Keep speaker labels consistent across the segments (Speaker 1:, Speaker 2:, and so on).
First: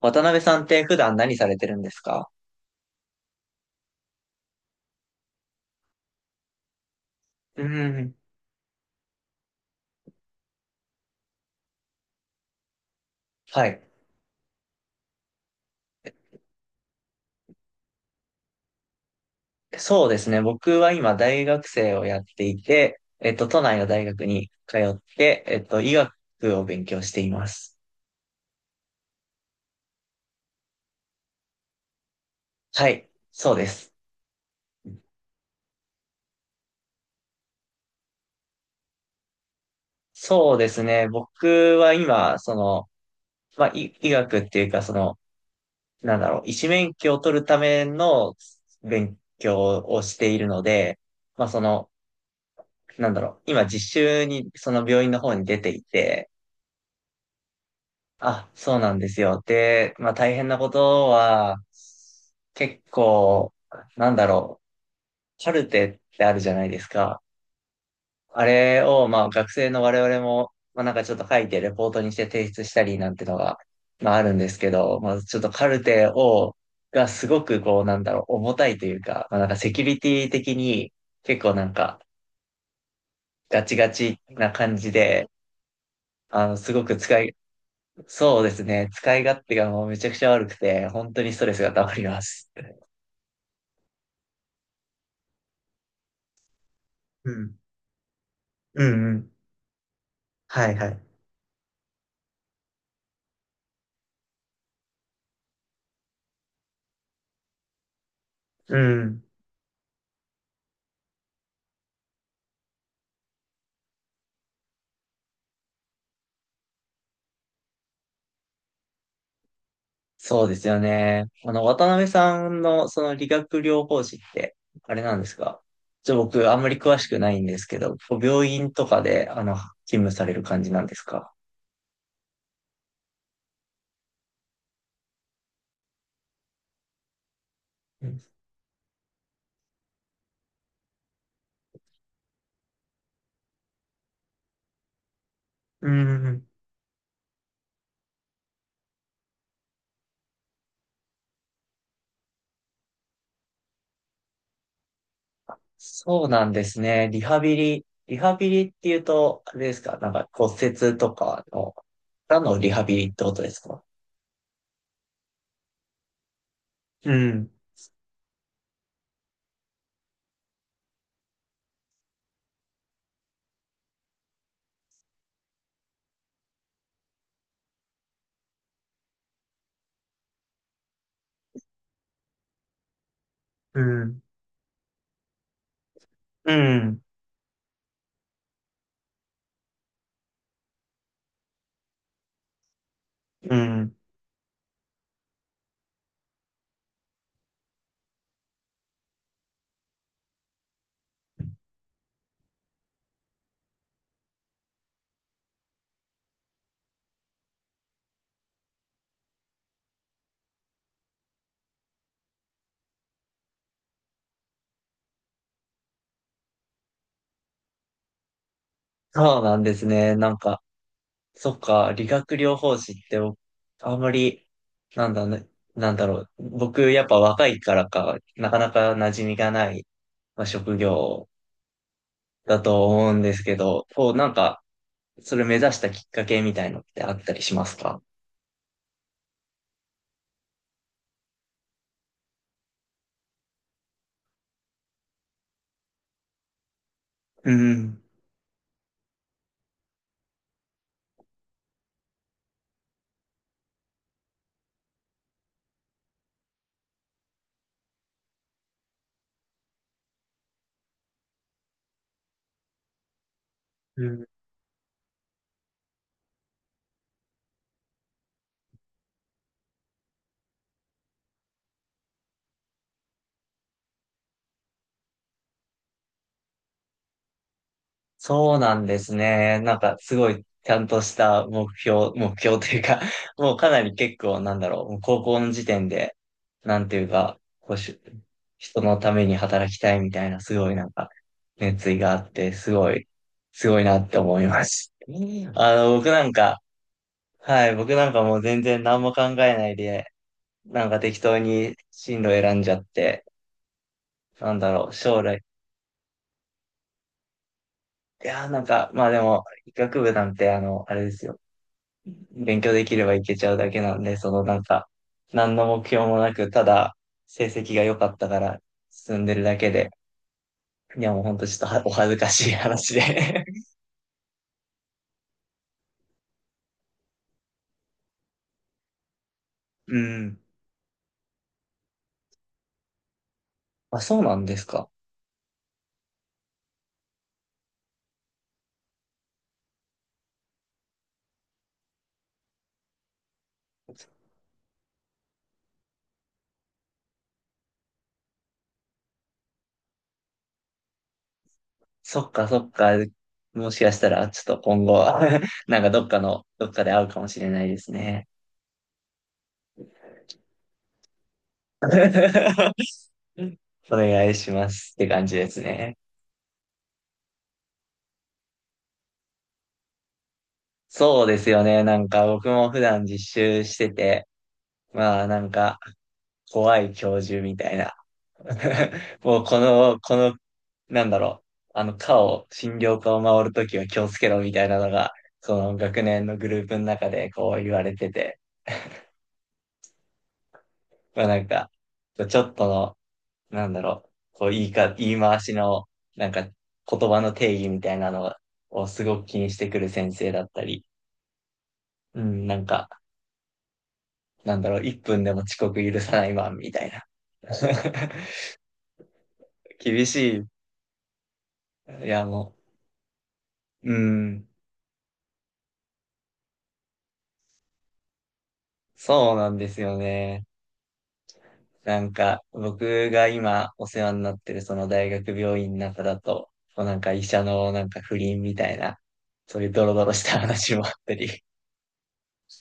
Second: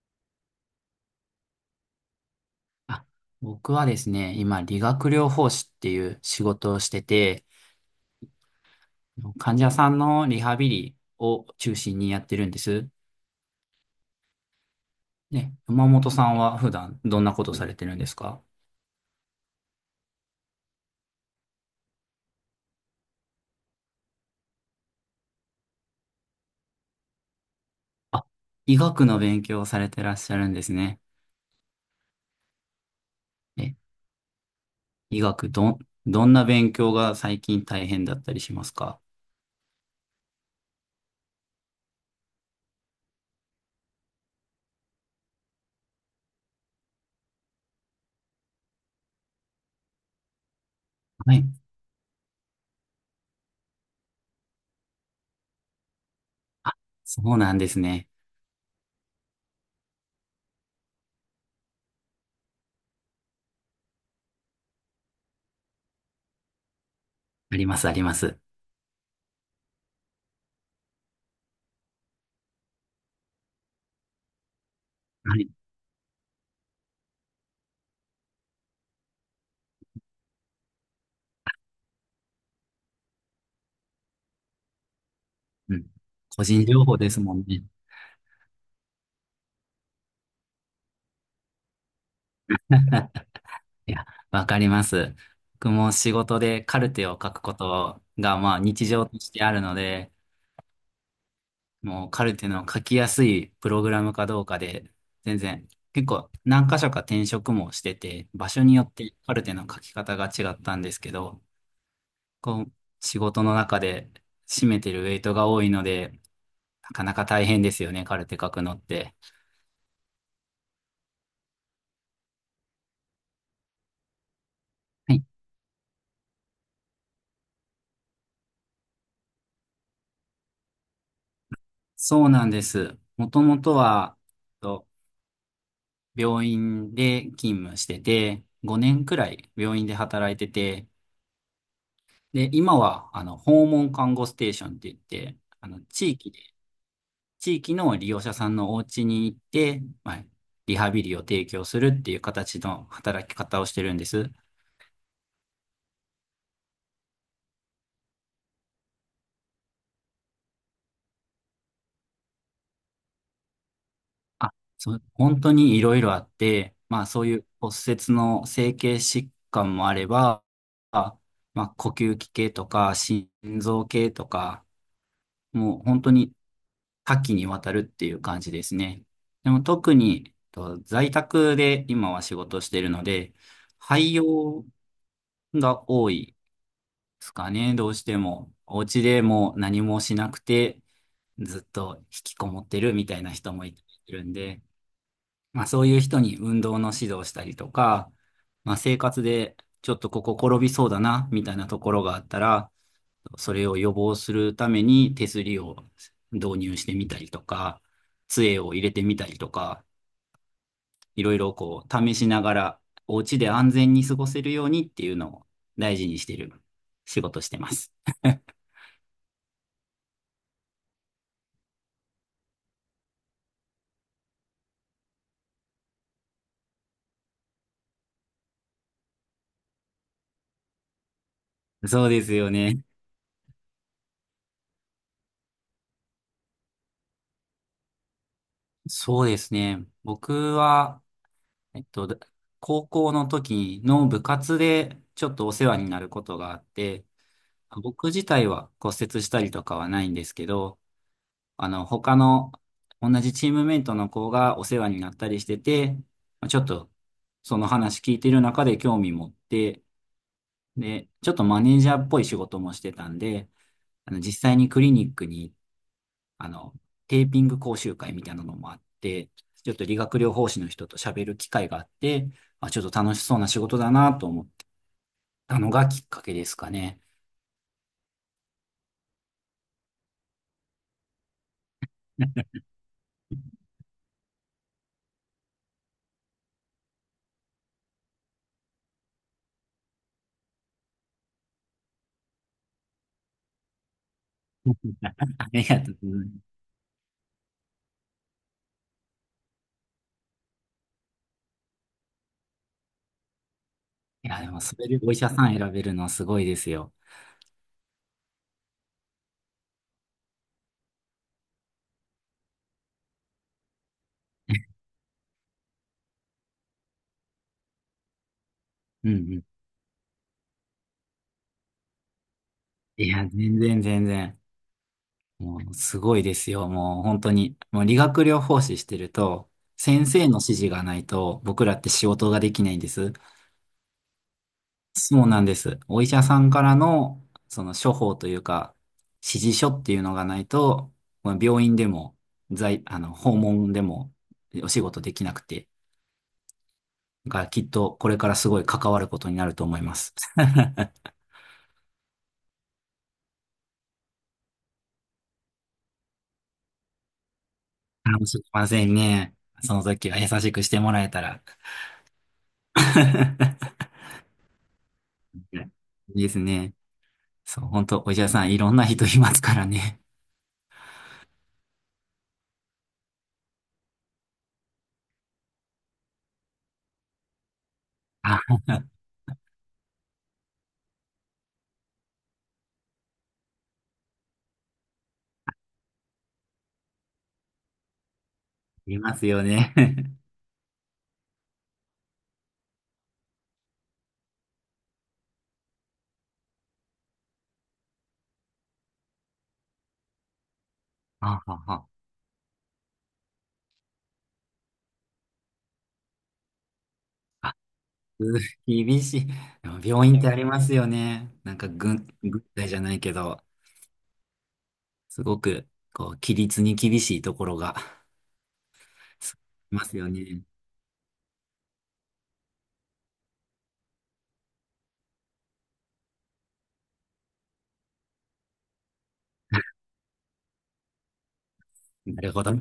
Speaker 1: 渡辺さんって普段何されてるんですか？
Speaker 2: あ、僕はですね、今、理学療法士っていう仕事をしてて、
Speaker 1: うん。
Speaker 2: 患者さんのリハビリを中心にやってるんです。
Speaker 1: はい。
Speaker 2: ね、山本さんは普段どんなことされてるんですか？
Speaker 1: そうですね。僕は今大学生をやっていて、都内の大学に通って、医学を勉強しています。
Speaker 2: あ、医学の勉強をされてらっしゃるんですね。
Speaker 1: はい。そうで
Speaker 2: え、
Speaker 1: す。
Speaker 2: 医学どんな勉強が最近大変だったりしますか？
Speaker 1: そうですね。僕は今、まあ、医学っていうか、なんだろう、医師免許を取るための勉強をしているので、
Speaker 2: は
Speaker 1: ま
Speaker 2: い。
Speaker 1: あ、なんだろう、今実習に、その病院の方に出ていて、
Speaker 2: あ、そうなんですね。
Speaker 1: あ、そうなんですよ。で、まあ大変なことは、結構、なんだろう、カルテってあるじゃないですか。
Speaker 2: あります、あります。
Speaker 1: あれを、まあ学生の我々も、まあなんかちょっと書いてレポートにして提出したりなんてのが、まああるんですけど、まあ
Speaker 2: は
Speaker 1: ちょっ
Speaker 2: い。
Speaker 1: とカルテを、がすごくこう、なんだろう、重たいというか、まあなんかセキュリティ的に結構なんかガチガチな感じで、
Speaker 2: うん。個
Speaker 1: あの、
Speaker 2: 人
Speaker 1: す
Speaker 2: 情
Speaker 1: ごく
Speaker 2: 報です
Speaker 1: 使
Speaker 2: も
Speaker 1: い
Speaker 2: んね。
Speaker 1: そうですね。使い勝手がもうめちゃくちゃ悪くて、本当にストレスが溜まります。
Speaker 2: いや、わかります。僕も仕事でカルテを
Speaker 1: う
Speaker 2: 書く
Speaker 1: ん。
Speaker 2: ことが、まあ
Speaker 1: う
Speaker 2: 日常
Speaker 1: んう
Speaker 2: とし
Speaker 1: ん。
Speaker 2: てあるので、
Speaker 1: はいはい。
Speaker 2: もうカルテの書きやすいプログラムかどうかで、全然、結構何箇所か転職もしてて、場所に
Speaker 1: う
Speaker 2: よって
Speaker 1: ん。
Speaker 2: カルテの書き方が違ったんですけど、こう、仕事の中で占めてるウェイトが多いので、なかなか大変ですよね、カルテ書くのって。
Speaker 1: そうですよね。渡辺さんのその理学療法士って、あれ
Speaker 2: は
Speaker 1: なん
Speaker 2: い、
Speaker 1: ですか？僕、あんまり詳しくないんですけど、こう病院とかで、勤務される感じなんですか？
Speaker 2: そうなんです。もともとは、病院で勤務して
Speaker 1: うん。
Speaker 2: て、5年くらい病院で働いてて、で、今は、訪問看護ステーションって言って、
Speaker 1: うん。
Speaker 2: 地域の利用者さんのお家に行って、まあ、リハビリを提供するっていう形の働き方をしてるんです。
Speaker 1: そうなんですね。リハビリっていうと、あれですかなんか骨折とかの、からのリハビリってことですか？
Speaker 2: あ、そう、本当にいろいろあって、まあ、
Speaker 1: う
Speaker 2: そういう
Speaker 1: ん。
Speaker 2: 骨折の整形疾患もあれば、あまあ、呼吸器系とか、心臓系とか、もう本当に多岐にわたるっていう感じですね。でも特にと在宅で今は仕事してるので、
Speaker 1: う
Speaker 2: 廃
Speaker 1: ん。
Speaker 2: 業が多い
Speaker 1: うん。
Speaker 2: ですかね、どうしても。お家でもう何もしなくて、ずっと引きこもってるみたいな人
Speaker 1: う
Speaker 2: もい
Speaker 1: ん。
Speaker 2: るんで、まあそういう人に運動の指導したりとか、まあ生活でちょっとここ転びそうだな、みたいなところがあったら、それを予防するために手すりを導入してみたりとか、杖を入れてみたりとか、いろいろこう試しながら、お家で安全に過ごせるようにっていうのを大事にしてる仕事してます。
Speaker 1: そうなんですね。なんか、そっか、理学療法士って僕、あんまり、なんだね、なんだろう。僕、やっぱ若いからか、なかなか馴染みがない、まあ、職業
Speaker 2: そうですよ
Speaker 1: だ
Speaker 2: ね。
Speaker 1: と思うんですけど、こう、なんか、それ目指したきっかけみたいのってあったりしますか？
Speaker 2: そうですね。僕は、えっと、高校の時の部活でちょっとお世話になることがあって、
Speaker 1: うん。
Speaker 2: 僕自体は骨折したりとかはないんですけど、他の同じチームメイトの子がお世話になったりしてて、まあちょっとその話聞いてる中で興味持って、で、ちょっとマネージャーっぽい仕事もしてたんで、実際にクリニックに、あの、テーピング講習会みたいなのもあって、ちょっと理学療法士の人と喋る機会があって、まあ、ちょっと楽しそうな仕事だなと思ってたのがきっかけですかね。
Speaker 1: そうなんですね。なんかすごいちゃんとした目標というか、もうかなり結構なんだろう、もう高校の時点で、なんていうか、こうし、人のために働きたいみたいな、すごいなんか、熱意があって、すごい、すごいなって思います。
Speaker 2: あり
Speaker 1: あ
Speaker 2: がと
Speaker 1: の、
Speaker 2: うご
Speaker 1: 僕
Speaker 2: ざ
Speaker 1: な
Speaker 2: いま
Speaker 1: ん
Speaker 2: す。
Speaker 1: か、はい、僕なんかもう全然何も考えないで、なんか適当に進路選んじゃって、
Speaker 2: いや、で
Speaker 1: なん
Speaker 2: も
Speaker 1: だ
Speaker 2: そ
Speaker 1: ろ
Speaker 2: れ
Speaker 1: う、
Speaker 2: でお医
Speaker 1: 将
Speaker 2: 者
Speaker 1: 来。
Speaker 2: さん選べるのはすごいですよ。
Speaker 1: いやー、なんか、まあでも、医学部なんて、あれですよ。勉強できればいけちゃうだけなんで、なんか、何の目標もなく、ただ成績が良かったから
Speaker 2: うん
Speaker 1: 進んで
Speaker 2: う
Speaker 1: る
Speaker 2: ん。
Speaker 1: だけで、いやもうほんとちょっとはお恥ずかしい話
Speaker 2: いや、
Speaker 1: で
Speaker 2: 全然全然。もう、すごいですよ。もう、本当に。もう、理学療法士してると、
Speaker 1: う
Speaker 2: 先生の
Speaker 1: ん。
Speaker 2: 指示がないと、僕らって仕事ができないんです。
Speaker 1: あ、そうなんですか。
Speaker 2: そうなんです。お医者さんからの、その処方というか、指示書っていうのがないと、まあ病院でも、在、あの、訪問でも、お仕事できなくて。だから、きっと、これからすごい関わることになると思います。
Speaker 1: そっかそっか。もしかしたら、ちょっと今後、なんかどっかで会うかもしれないです
Speaker 2: かも
Speaker 1: ね。
Speaker 2: しれませんね。その時は優しくしてもらえたら。
Speaker 1: お願いしますって感じです
Speaker 2: はい。
Speaker 1: ね。
Speaker 2: いいですね。そう、本当お医者さん、いろんな人いますからね。
Speaker 1: そうですよね。なんか僕も普段実習してて、まあなんか、怖い教授みたいな。
Speaker 2: あ、
Speaker 1: もうこの、なんだろう、診療科を回るときは気をつけろみたいなのが、その学年のグループの中でこう言われてて、
Speaker 2: いますよね。
Speaker 1: まあなんか、ちょっとの、なんだろう、こう言い回しの、なんか、言葉の定義みたいなのをすごく気にしてくる先生だったり、
Speaker 2: あ、あ、あ。
Speaker 1: うん、なんか、なんだろう、1分でも遅刻許さないマンみたいな。
Speaker 2: あうー 厳しい。でも
Speaker 1: 厳
Speaker 2: 病院ってあ
Speaker 1: し
Speaker 2: り
Speaker 1: い。
Speaker 2: ますよね。なんか
Speaker 1: いや、
Speaker 2: 軍
Speaker 1: も
Speaker 2: 隊じゃないけど、
Speaker 1: う、うん、
Speaker 2: すごく、規律に厳しいところが、
Speaker 1: そ
Speaker 2: そ
Speaker 1: うなんで
Speaker 2: うい
Speaker 1: す
Speaker 2: ま
Speaker 1: よ
Speaker 2: すよね。
Speaker 1: ね。なんか、僕が今お世話になってるその大学病院の中だと、こうなんか医者のなんか不倫みたいな、そういうドロドロした話もあったり、
Speaker 2: なるほど。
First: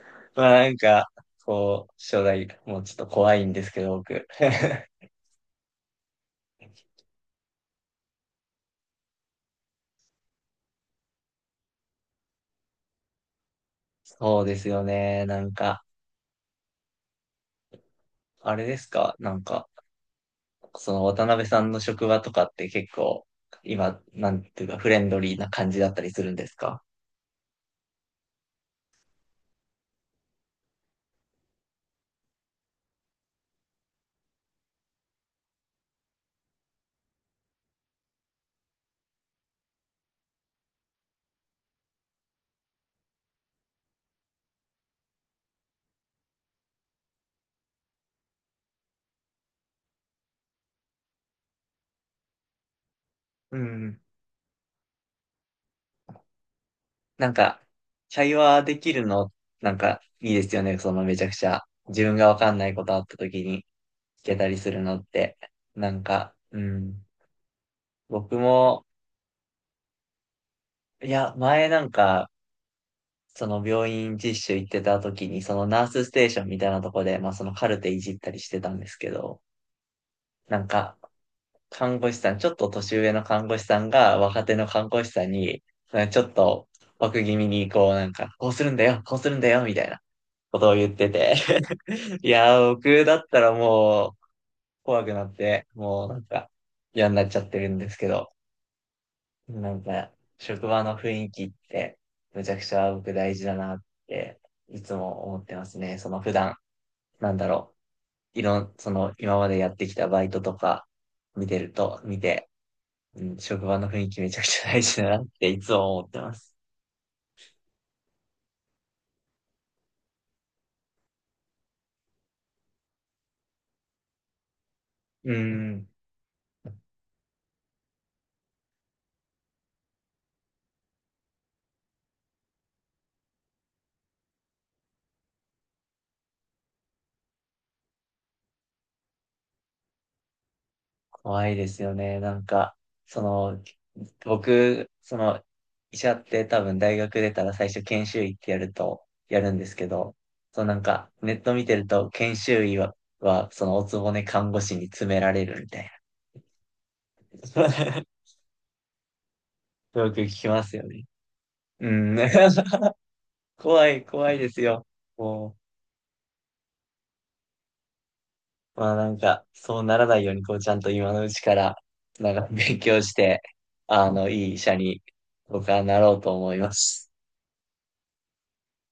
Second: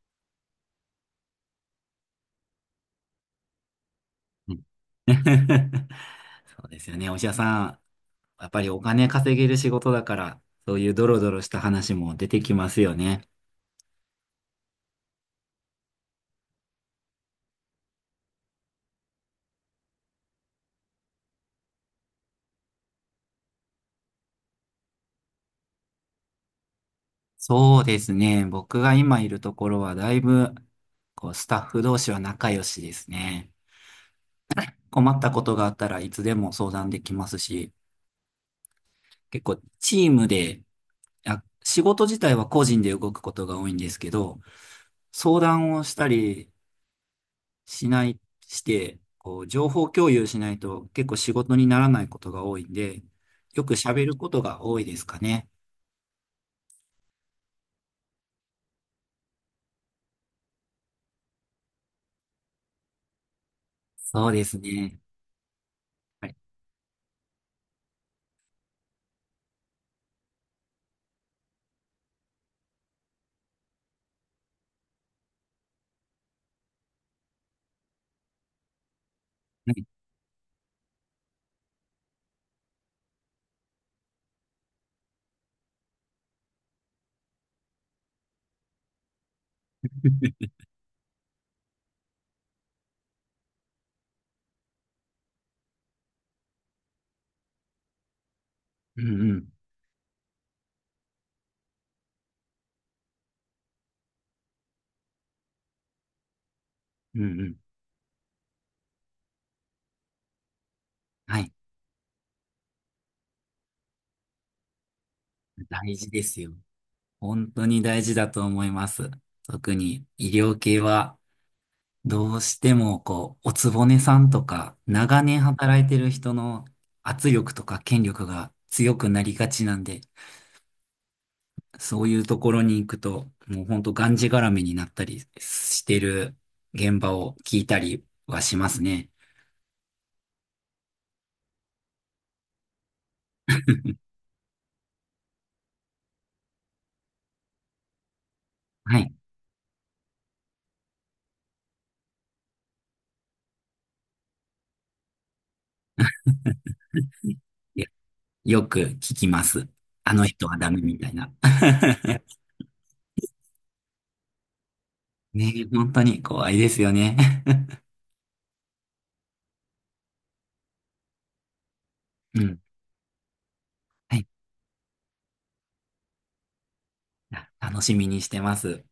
Speaker 1: まあなんか、こう、将来もうちょっと怖いんですけど、僕。
Speaker 2: うん。 そうですよね。お医者さん、やっぱりお金稼げる仕事だから、そういうドロドロした話も出てきますよね。
Speaker 1: そうですよね。なんか、あれですかなんか、その渡辺さんの職場とかって結構、今、なんていうか、フレンドリーな感じだったりするんですか？
Speaker 2: そうですね。僕が今いるところはだいぶ、スタッフ同士は仲良しですね。困ったことがあったらいつでも相談できますし、結構チームで、あ、仕事自体は個人で動くことが多いんですけど、相談をしたりしない、して、情報共有しないと結構仕事にならないことが多いんで、
Speaker 1: う
Speaker 2: よく
Speaker 1: ん。
Speaker 2: 喋ることが多いですかね。
Speaker 1: なんか、会話できるの、なんか、いいですよね。そのめちゃくちゃ、自分がわかんないことあった時に聞
Speaker 2: そう
Speaker 1: け
Speaker 2: で
Speaker 1: た
Speaker 2: す
Speaker 1: りするの
Speaker 2: ね。
Speaker 1: って。なん
Speaker 2: は
Speaker 1: か、
Speaker 2: い。
Speaker 1: うん。僕も、いや、前なんか、その病院実習行ってた時に、そのナースステーションみたいなとこで、まあそのカルテいじったりしてたんですけど、
Speaker 2: はい。
Speaker 1: なんか、看護師さん、ちょっと年上の看護師さんが若手の看護師さんに、なんかちょっと枠気味にこうなんか、こうするんだよ、こうするんだよ、みたいな ことを言ってて。いやー、僕だったらもう怖くなって、もうなんか嫌になっちゃってるんですけど、
Speaker 2: うんうん。
Speaker 1: なんか職場の雰囲気ってむちゃくちゃ僕大事だなっていつも思ってますね。その普段、
Speaker 2: う
Speaker 1: なん
Speaker 2: んう
Speaker 1: だ
Speaker 2: ん。
Speaker 1: ろう、いろん、その今までやってきたバイトとか
Speaker 2: は
Speaker 1: 見
Speaker 2: い。
Speaker 1: てると、うん、職場の雰囲気めちゃくちゃ大事だなっていつ
Speaker 2: 大
Speaker 1: も思っ
Speaker 2: 事
Speaker 1: て
Speaker 2: で
Speaker 1: ま
Speaker 2: すよ。
Speaker 1: す。
Speaker 2: 本当に大事だと思います。特に医療系はどうしてもおつぼねさんとか長
Speaker 1: う
Speaker 2: 年働い
Speaker 1: ん。
Speaker 2: てる人の圧力とか権力が強くなりがちなんで、そういうところに行くともう本当がんじがらめになったりしてる現場を聞いたりはしますね。
Speaker 1: 怖いですよね。なんか、その、僕、その、医者って多分大学出たら最初研修医って
Speaker 2: はい。
Speaker 1: やるんですけど、そのなんか、ネット見てると研修医はそのおつぼね看護師に詰められるみたい
Speaker 2: いや、
Speaker 1: な。
Speaker 2: よく聞きます。
Speaker 1: よ
Speaker 2: あ
Speaker 1: く
Speaker 2: の
Speaker 1: 聞
Speaker 2: 人
Speaker 1: き
Speaker 2: は
Speaker 1: ま
Speaker 2: ダ
Speaker 1: す
Speaker 2: メ
Speaker 1: よ
Speaker 2: み
Speaker 1: ね。
Speaker 2: たいな。
Speaker 1: うん。怖い、怖いですよ。も
Speaker 2: ねえ、
Speaker 1: う
Speaker 2: 本当に怖いですよね。
Speaker 1: まあなんか、そうならないように、こう、ちゃんと今のうちから、な ん
Speaker 2: う
Speaker 1: か
Speaker 2: ん。
Speaker 1: 勉強して、
Speaker 2: はい。
Speaker 1: いい医者に僕はなろうと思います。
Speaker 2: いや、楽しみにしてます。